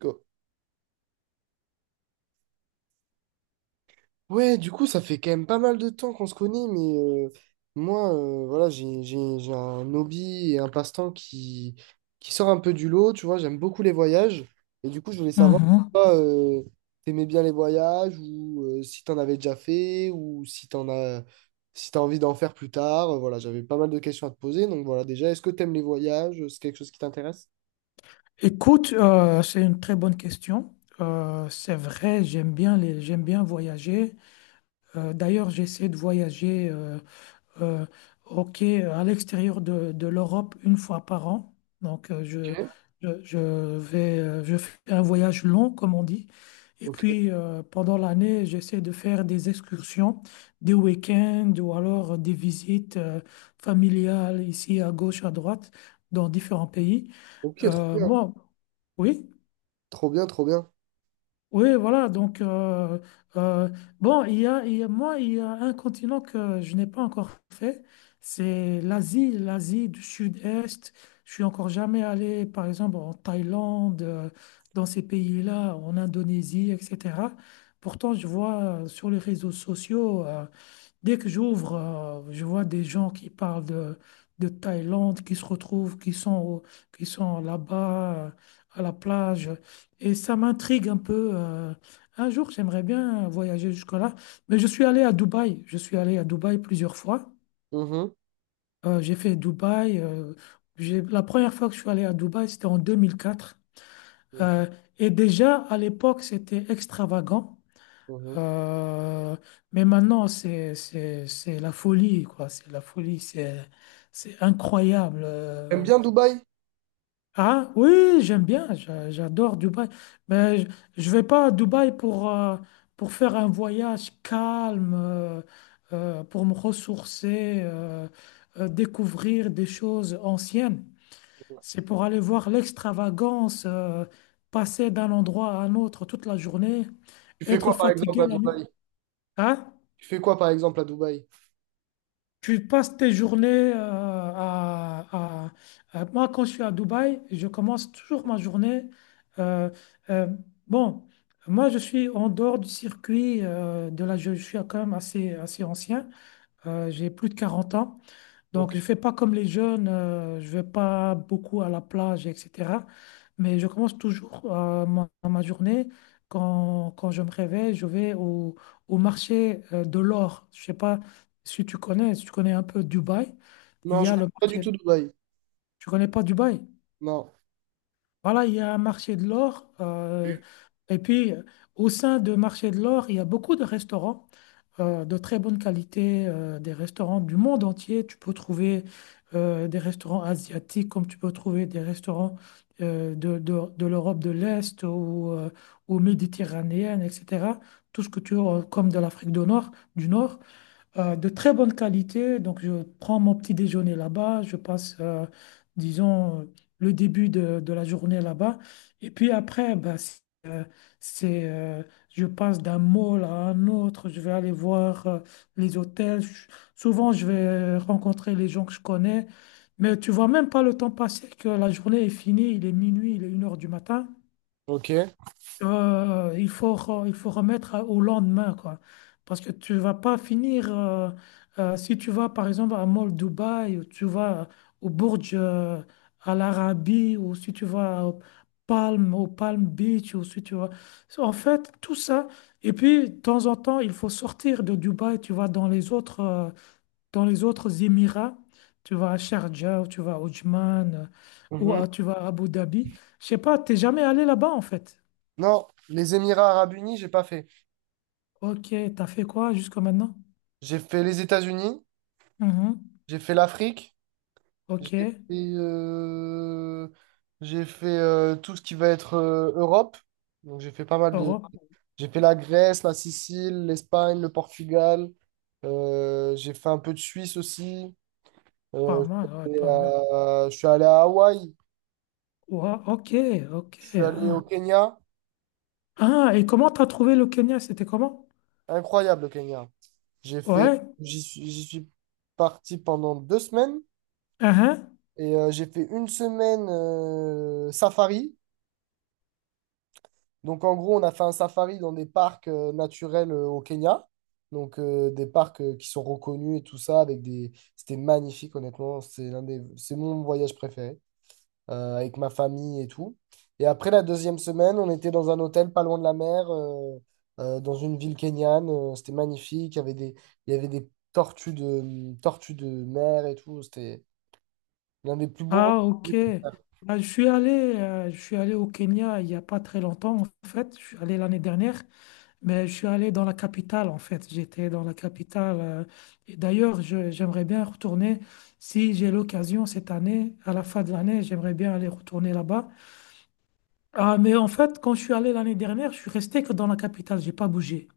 Quoi. Ouais, du coup, ça fait quand même pas mal de temps qu'on se connaît, mais moi, voilà, j'ai un hobby et un passe-temps qui sort un peu du lot, tu vois, j'aime beaucoup les voyages, et du coup, je voulais savoir si Mhm. toi, t'aimais bien les voyages, ou si t'en avais déjà fait, ou si t'as envie d'en faire plus tard. Voilà, j'avais pas mal de questions à te poser, donc voilà, déjà, est-ce que t'aimes les voyages? C'est quelque chose qui t'intéresse? Écoute, c'est une très bonne question. C'est vrai, j'aime bien voyager. D'ailleurs, j'essaie de voyager euh, ok, à l'extérieur de l'Europe une fois par an. Donc, je, je je fais un voyage long, comme on dit. Et Ok, ok, puis, pendant l'année, j'essaie de faire des excursions, des week-ends ou alors des visites familiales ici à gauche, à droite, dans différents pays. ok, trop bien, Moi, oui, trop bien, trop bien. oui, voilà. Donc, euh, bon, moi, il y a un continent que je n'ai pas encore fait. C'est l'Asie, l'Asie du Sud-Est. Je suis encore jamais allé, par exemple, en Thaïlande, dans ces pays-là, en Indonésie, etc. Pourtant, je vois sur les réseaux sociaux dès que j'ouvre, je vois des gens qui parlent de Thaïlande, qui se retrouvent, qui sont, qui sont là-bas, à la plage. Et ça m'intrigue un peu. Un jour, j'aimerais bien voyager jusque-là. Mais je suis allé à Dubaï. Je suis allé à Dubaï plusieurs fois. Mhm. J'ai fait Dubaï. La première fois que je suis allé à Dubaï, c'était en 2004. Ok. Euh, et déjà, à l'époque, c'était extravagant. Mhm. Euh, mais maintenant, c'est la folie, quoi. C'est la folie, c'est incroyable. T'aimes bien Dubaï? Ah oui, j'aime bien, j'adore Dubaï. Mais je vais pas à Dubaï pour faire un voyage calme, pour me ressourcer, découvrir des choses anciennes. C'est pour aller voir l'extravagance, passer d'un endroit à un autre toute la journée, Tu fais être quoi par exemple fatigué à la nuit. Dubaï? Hein. Tu fais quoi par exemple à Dubaï? Tu passes tes journées à- Moi, quand je suis à Dubaï, je commence toujours ma journée. euh, euh, bon, moi, je suis en dehors du circuit Je suis quand même assez, assez ancien. J'ai plus de 40 ans. Ok. Donc, je ne fais pas comme les jeunes, je ne vais pas beaucoup à la plage, etc. Mais je commence toujours ma journée. Quand je me réveille, je vais au marché de l'or. Je ne sais pas si tu connais un peu Dubaï. Il Non, y je a connais le pas du tout marché. Dubaï. Tu connais pas Dubaï? Non. Voilà, il y a un marché de l'or. Et puis, au sein de marché de l'or, il y a beaucoup de restaurants de très bonne qualité, des restaurants du monde entier. Tu peux trouver des restaurants asiatiques comme tu peux trouver des restaurants de l'Europe de l'Est ou méditerranéenne, etc. Tout ce que tu as, comme de l'Afrique du Nord, de très bonne qualité. Donc, je prends mon petit déjeuner là-bas, je passe, disons, le début de la journée là-bas. Et puis après, bah, si c'est, je passe d'un mall à un autre, je vais aller voir les hôtels. Souvent, je vais rencontrer les gens que je connais, mais tu vois même pas le temps passer que la journée est finie, il est minuit, il est 1 heure du matin. Ok. Il faut remettre au lendemain, quoi. Parce que tu vas pas finir, si tu vas par exemple à Mall Dubaï, ou tu vas au Burj, à l'Arabie, ou si tu vas au Palm Beach, ou si tu vas. En fait, tout ça. Et puis, de temps en temps, il faut sortir de Dubaï, tu vas dans les autres Émirats, tu vas à Sharjah, ou tu vas à Oman, ou Mhm. Tu vas à Abu Dhabi. Je sais pas, t'es jamais allé là-bas, en fait. Non, les Émirats Arabes Unis, j'ai pas fait. Ok, t'as fait quoi jusqu'à maintenant? J'ai fait les États-Unis, Mhm. j'ai fait l'Afrique, Ok, j'ai fait, euh, j'ai fait tout ce qui va être Europe. Donc j'ai fait pas mal de. Europe, J'ai fait la Grèce, la Sicile, l'Espagne, le Portugal. J'ai fait un peu de Suisse aussi. pas Euh, mal, ouais, pas mal. Je suis allé à Hawaï. Ouah, ok, ok. Je suis allé Ah. au Kenya. Ah, et comment t'as trouvé le Kenya? C'était comment? Incroyable, le Kenya. J'ai fait, Ouais, j'y suis parti pendant 2 semaines uhum. et j'ai fait une semaine safari. Donc, en gros, on a fait un safari dans des parcs naturels au Kenya. Donc, des parcs qui sont reconnus et tout ça avec des, c'était magnifique, honnêtement. C'est mon voyage préféré. Avec ma famille et tout. Et après la deuxième semaine, on était dans un hôtel pas loin de la mer, dans une ville kenyane. C'était magnifique. Il y avait des tortues de mer et tout. C'était l'un des plus beaux voyages Ah, que j'ai ok. pu faire. Ah, je suis allé, au Kenya il n'y a pas très longtemps, en fait. Je suis allé l'année dernière, mais je suis allé dans la capitale, en fait. J'étais dans la capitale. Et d'ailleurs, j'aimerais bien retourner, si j'ai l'occasion cette année, à la fin de l'année, j'aimerais bien aller retourner là-bas. Ah, mais en fait, quand je suis allé l'année dernière, je suis resté que dans la capitale. J'ai pas bougé.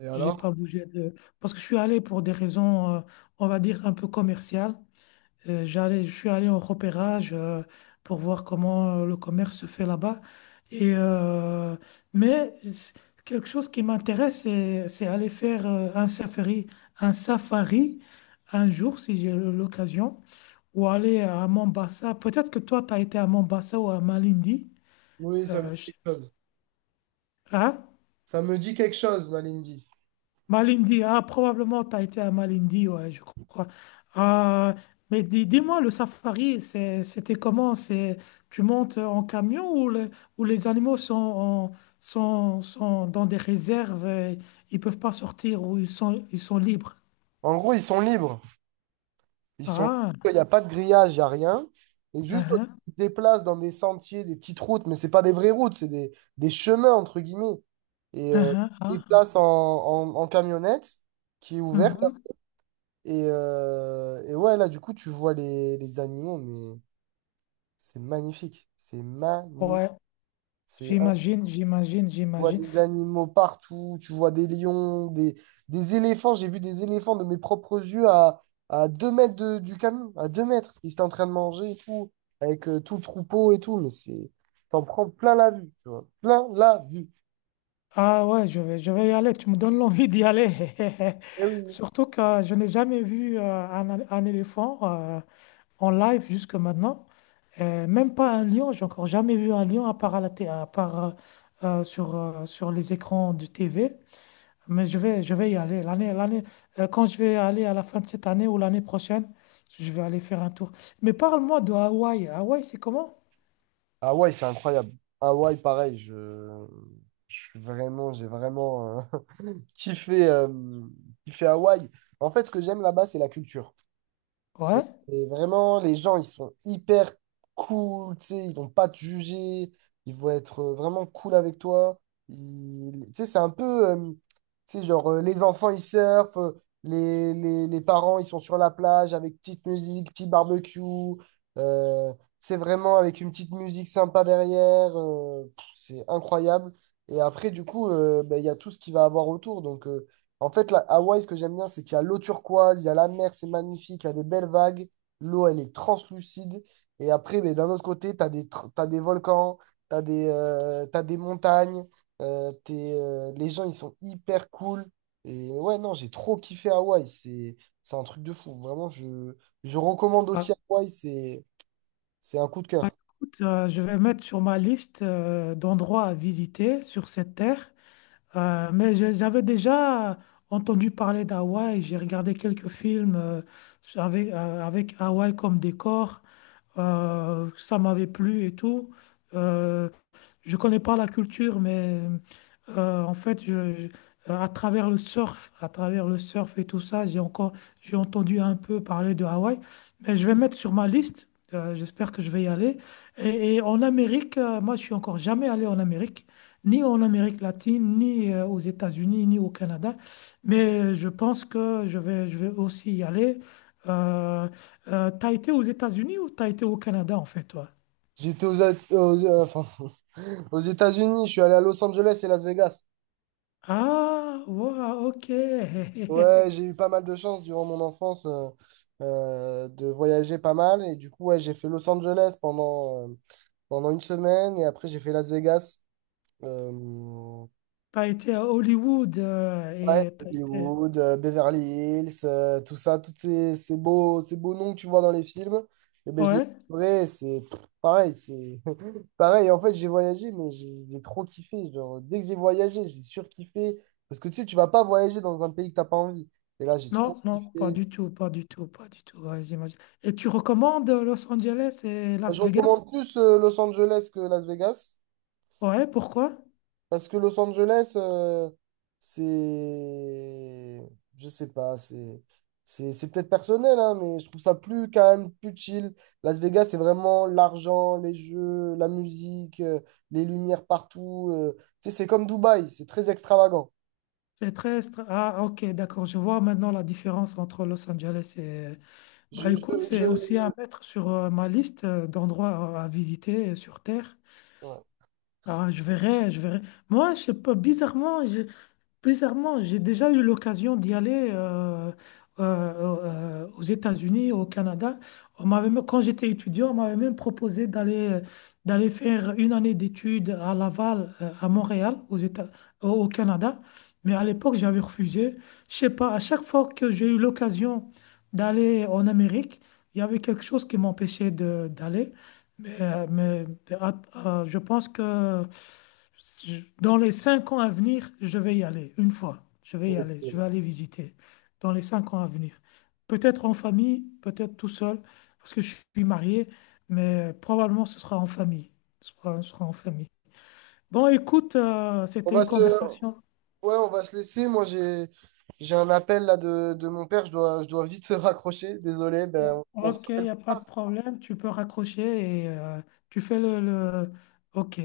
Et J'ai alors? pas bougé de... Parce que je suis allé pour des raisons, on va dire, un peu commerciales. Je suis allé en repérage, pour voir comment le commerce se fait là-bas. Et, mais c- quelque chose qui m'intéresse, c'est aller faire un safari un jour, si j'ai l'occasion, ou aller à Mombasa. Peut-être que toi, tu as été à Mombasa ou à Malindi. Oui, ça me dit Euh, je- quelque chose. hein. Ça me dit quelque chose, Malindi. Malindi, ah, probablement tu as été à Malindi, ouais, je crois. Ah, mais dis-moi, le safari, c'était comment? C'est, tu montes en camion ou les animaux sont dans des réserves, et ils peuvent pas sortir ou ils sont libres? En gros, ils sont libres. Ils sont, Ah, il n'y a pas de grillage, il n'y a rien. Et juste, ah, tu te déplaces dans des sentiers, des petites routes, mais c'est pas des vraies routes, c'est des chemins, entre guillemets. Et ah, tu te ah, ah, déplaces en camionnette qui est ouverte. mhm. Et ouais, là, du coup, tu vois les animaux, mais c'est magnifique. C'est magnifique. Ouais, C'est j'imagine, j'imagine, Tu vois j'imagine. des animaux partout, tu vois des lions, des éléphants. J'ai vu des éléphants de mes propres yeux à, 2 mètres du camion, à 2 mètres. Ils étaient en train de manger et tout, avec tout le troupeau et tout. T'en prends plein la vue, tu vois. Plein la vue. Ah ouais, je vais y aller, tu me donnes l'envie d'y aller. Eh oui. Surtout que je n'ai jamais vu un éléphant. En live jusque maintenant. Même pas un lion, j'ai encore jamais vu un lion à part, à part sur les écrans du TV. Mais je vais y aller. Quand je vais aller à la fin de cette année ou l'année prochaine, je vais aller faire un tour. Mais parle-moi de Hawaï. Hawaï, c'est comment? Hawaï, c'est incroyable. Hawaï, pareil, je suis vraiment, j'ai vraiment kiffé, euh, kiffé Hawaï. En fait, ce que j'aime là-bas, c'est la culture. C'est Ouais. et vraiment, les gens, ils sont hyper cool, tu sais, ils vont pas te juger, ils vont être vraiment cool avec toi. Tu sais, c'est un peu, tu sais, genre, les enfants, ils surfent, les parents, ils sont sur la plage avec petite musique, petit barbecue. euh, c'est vraiment avec une petite musique sympa derrière, pff, c'est incroyable. Et après, du coup, ben, il y a tout ce qui va avoir autour. Donc, en fait, la Hawaï, ce que j'aime bien, c'est qu'il y a l'eau turquoise, il y a la mer, c'est magnifique, il y a des belles vagues, l'eau, elle est translucide. Et après, mais d'un autre côté, tu as des, tr- t'as des volcans, t'as des montagnes, les gens, ils sont hyper cool. Et ouais, non, j'ai trop kiffé Hawaï, c'est un truc de fou. Vraiment, je recommande aussi Bah, Hawaï, c'est un coup de Bah, cœur. écoute, je vais mettre sur ma liste d'endroits à visiter sur cette terre. J'avais déjà entendu parler d'Hawaï, j'ai regardé quelques films avec Hawaï comme décor. Ça m'avait plu et tout. Euh, je connais pas la culture, mais en fait, à travers le surf, et tout ça, j'ai entendu un peu parler de Hawaï, mais je vais mettre sur ma liste. J'espère que je vais y aller. Et, en Amérique, moi, je suis encore jamais allé en Amérique, ni en Amérique latine, ni aux États-Unis, ni au Canada. Mais je pense que je vais aussi y aller. Euh, t'as été aux États-Unis ou t'as été au Canada, en fait, toi? J'étais aux, A- aux, enfin, aux États-Unis, je suis allé à Los Angeles et Las Vegas. Ah, wow, ok. Ouais, j'ai eu pas mal de chance durant mon enfance de voyager pas mal. Et du coup, ouais, j'ai fait Los Angeles pendant une semaine. Et après, j'ai fait Las Vegas. Euh, T'as été à Hollywood ouais, et t'as été... Hollywood, Beverly Hills, tout ça, ces beaux noms que tu vois dans les films. Et ben, je les Ouais? vrai, c'est pff, pareil. C'est pareil. En fait, j'ai voyagé, mais j'ai trop kiffé. Genre, dès que j'ai voyagé, j'ai surkiffé. Parce que tu sais, tu vas pas voyager dans un pays que t'as pas envie. Et là, j'ai trop Non, non, pas kiffé. du tout, pas du tout, pas du tout. Ouais, j'imagine. Et tu recommandes Los Angeles et Je Las Vegas? recommande plus Los Angeles que Las Vegas. Ouais, pourquoi? Parce que Los Angeles, c'est. Je sais pas, c'est. C'est peut-être personnel, hein, mais je trouve ça plus calme, plus chill. Las Vegas, c'est vraiment l'argent, les jeux, la musique, les lumières partout. Tu sais, c'est comme Dubaï, c'est très extravagant. Ah, ok, d'accord. Je vois maintenant la différence entre Los Angeles et... Je, Bah écoute, je, c'est aussi à je- mettre sur ma liste d'endroits à visiter sur Terre. ouais. Ah, je verrai, je verrai. Moi, je sais pas, Bizarrement, j'ai déjà eu l'occasion d'y aller aux États-Unis, au Canada. Quand j'étais étudiant, on m'avait même proposé d'aller faire une année d'études à Laval, à Montréal, au Canada. Mais à l'époque, j'avais refusé. Je sais pas, à chaque fois que j'ai eu l'occasion d'aller en Amérique, il y avait quelque chose qui m'empêchait de d'aller. Mais à- je pense que dans les 5 ans à venir, je vais y aller, une fois. Je vais y aller, je Ok. vais aller visiter dans les 5 ans à venir. Peut-être en famille, peut-être tout seul, parce que je suis marié, mais probablement ce sera en famille. Ce sera en famille. Bon, écoute, On c'était va une se, conversation. Ouais, on va se laisser. Moi, j'ai un appel là de mon père. Je dois vite se raccrocher. Désolé, ben, on se Ok, il rappelle n'y a pas. pas de problème, tu peux raccrocher et tu fais le... Ok,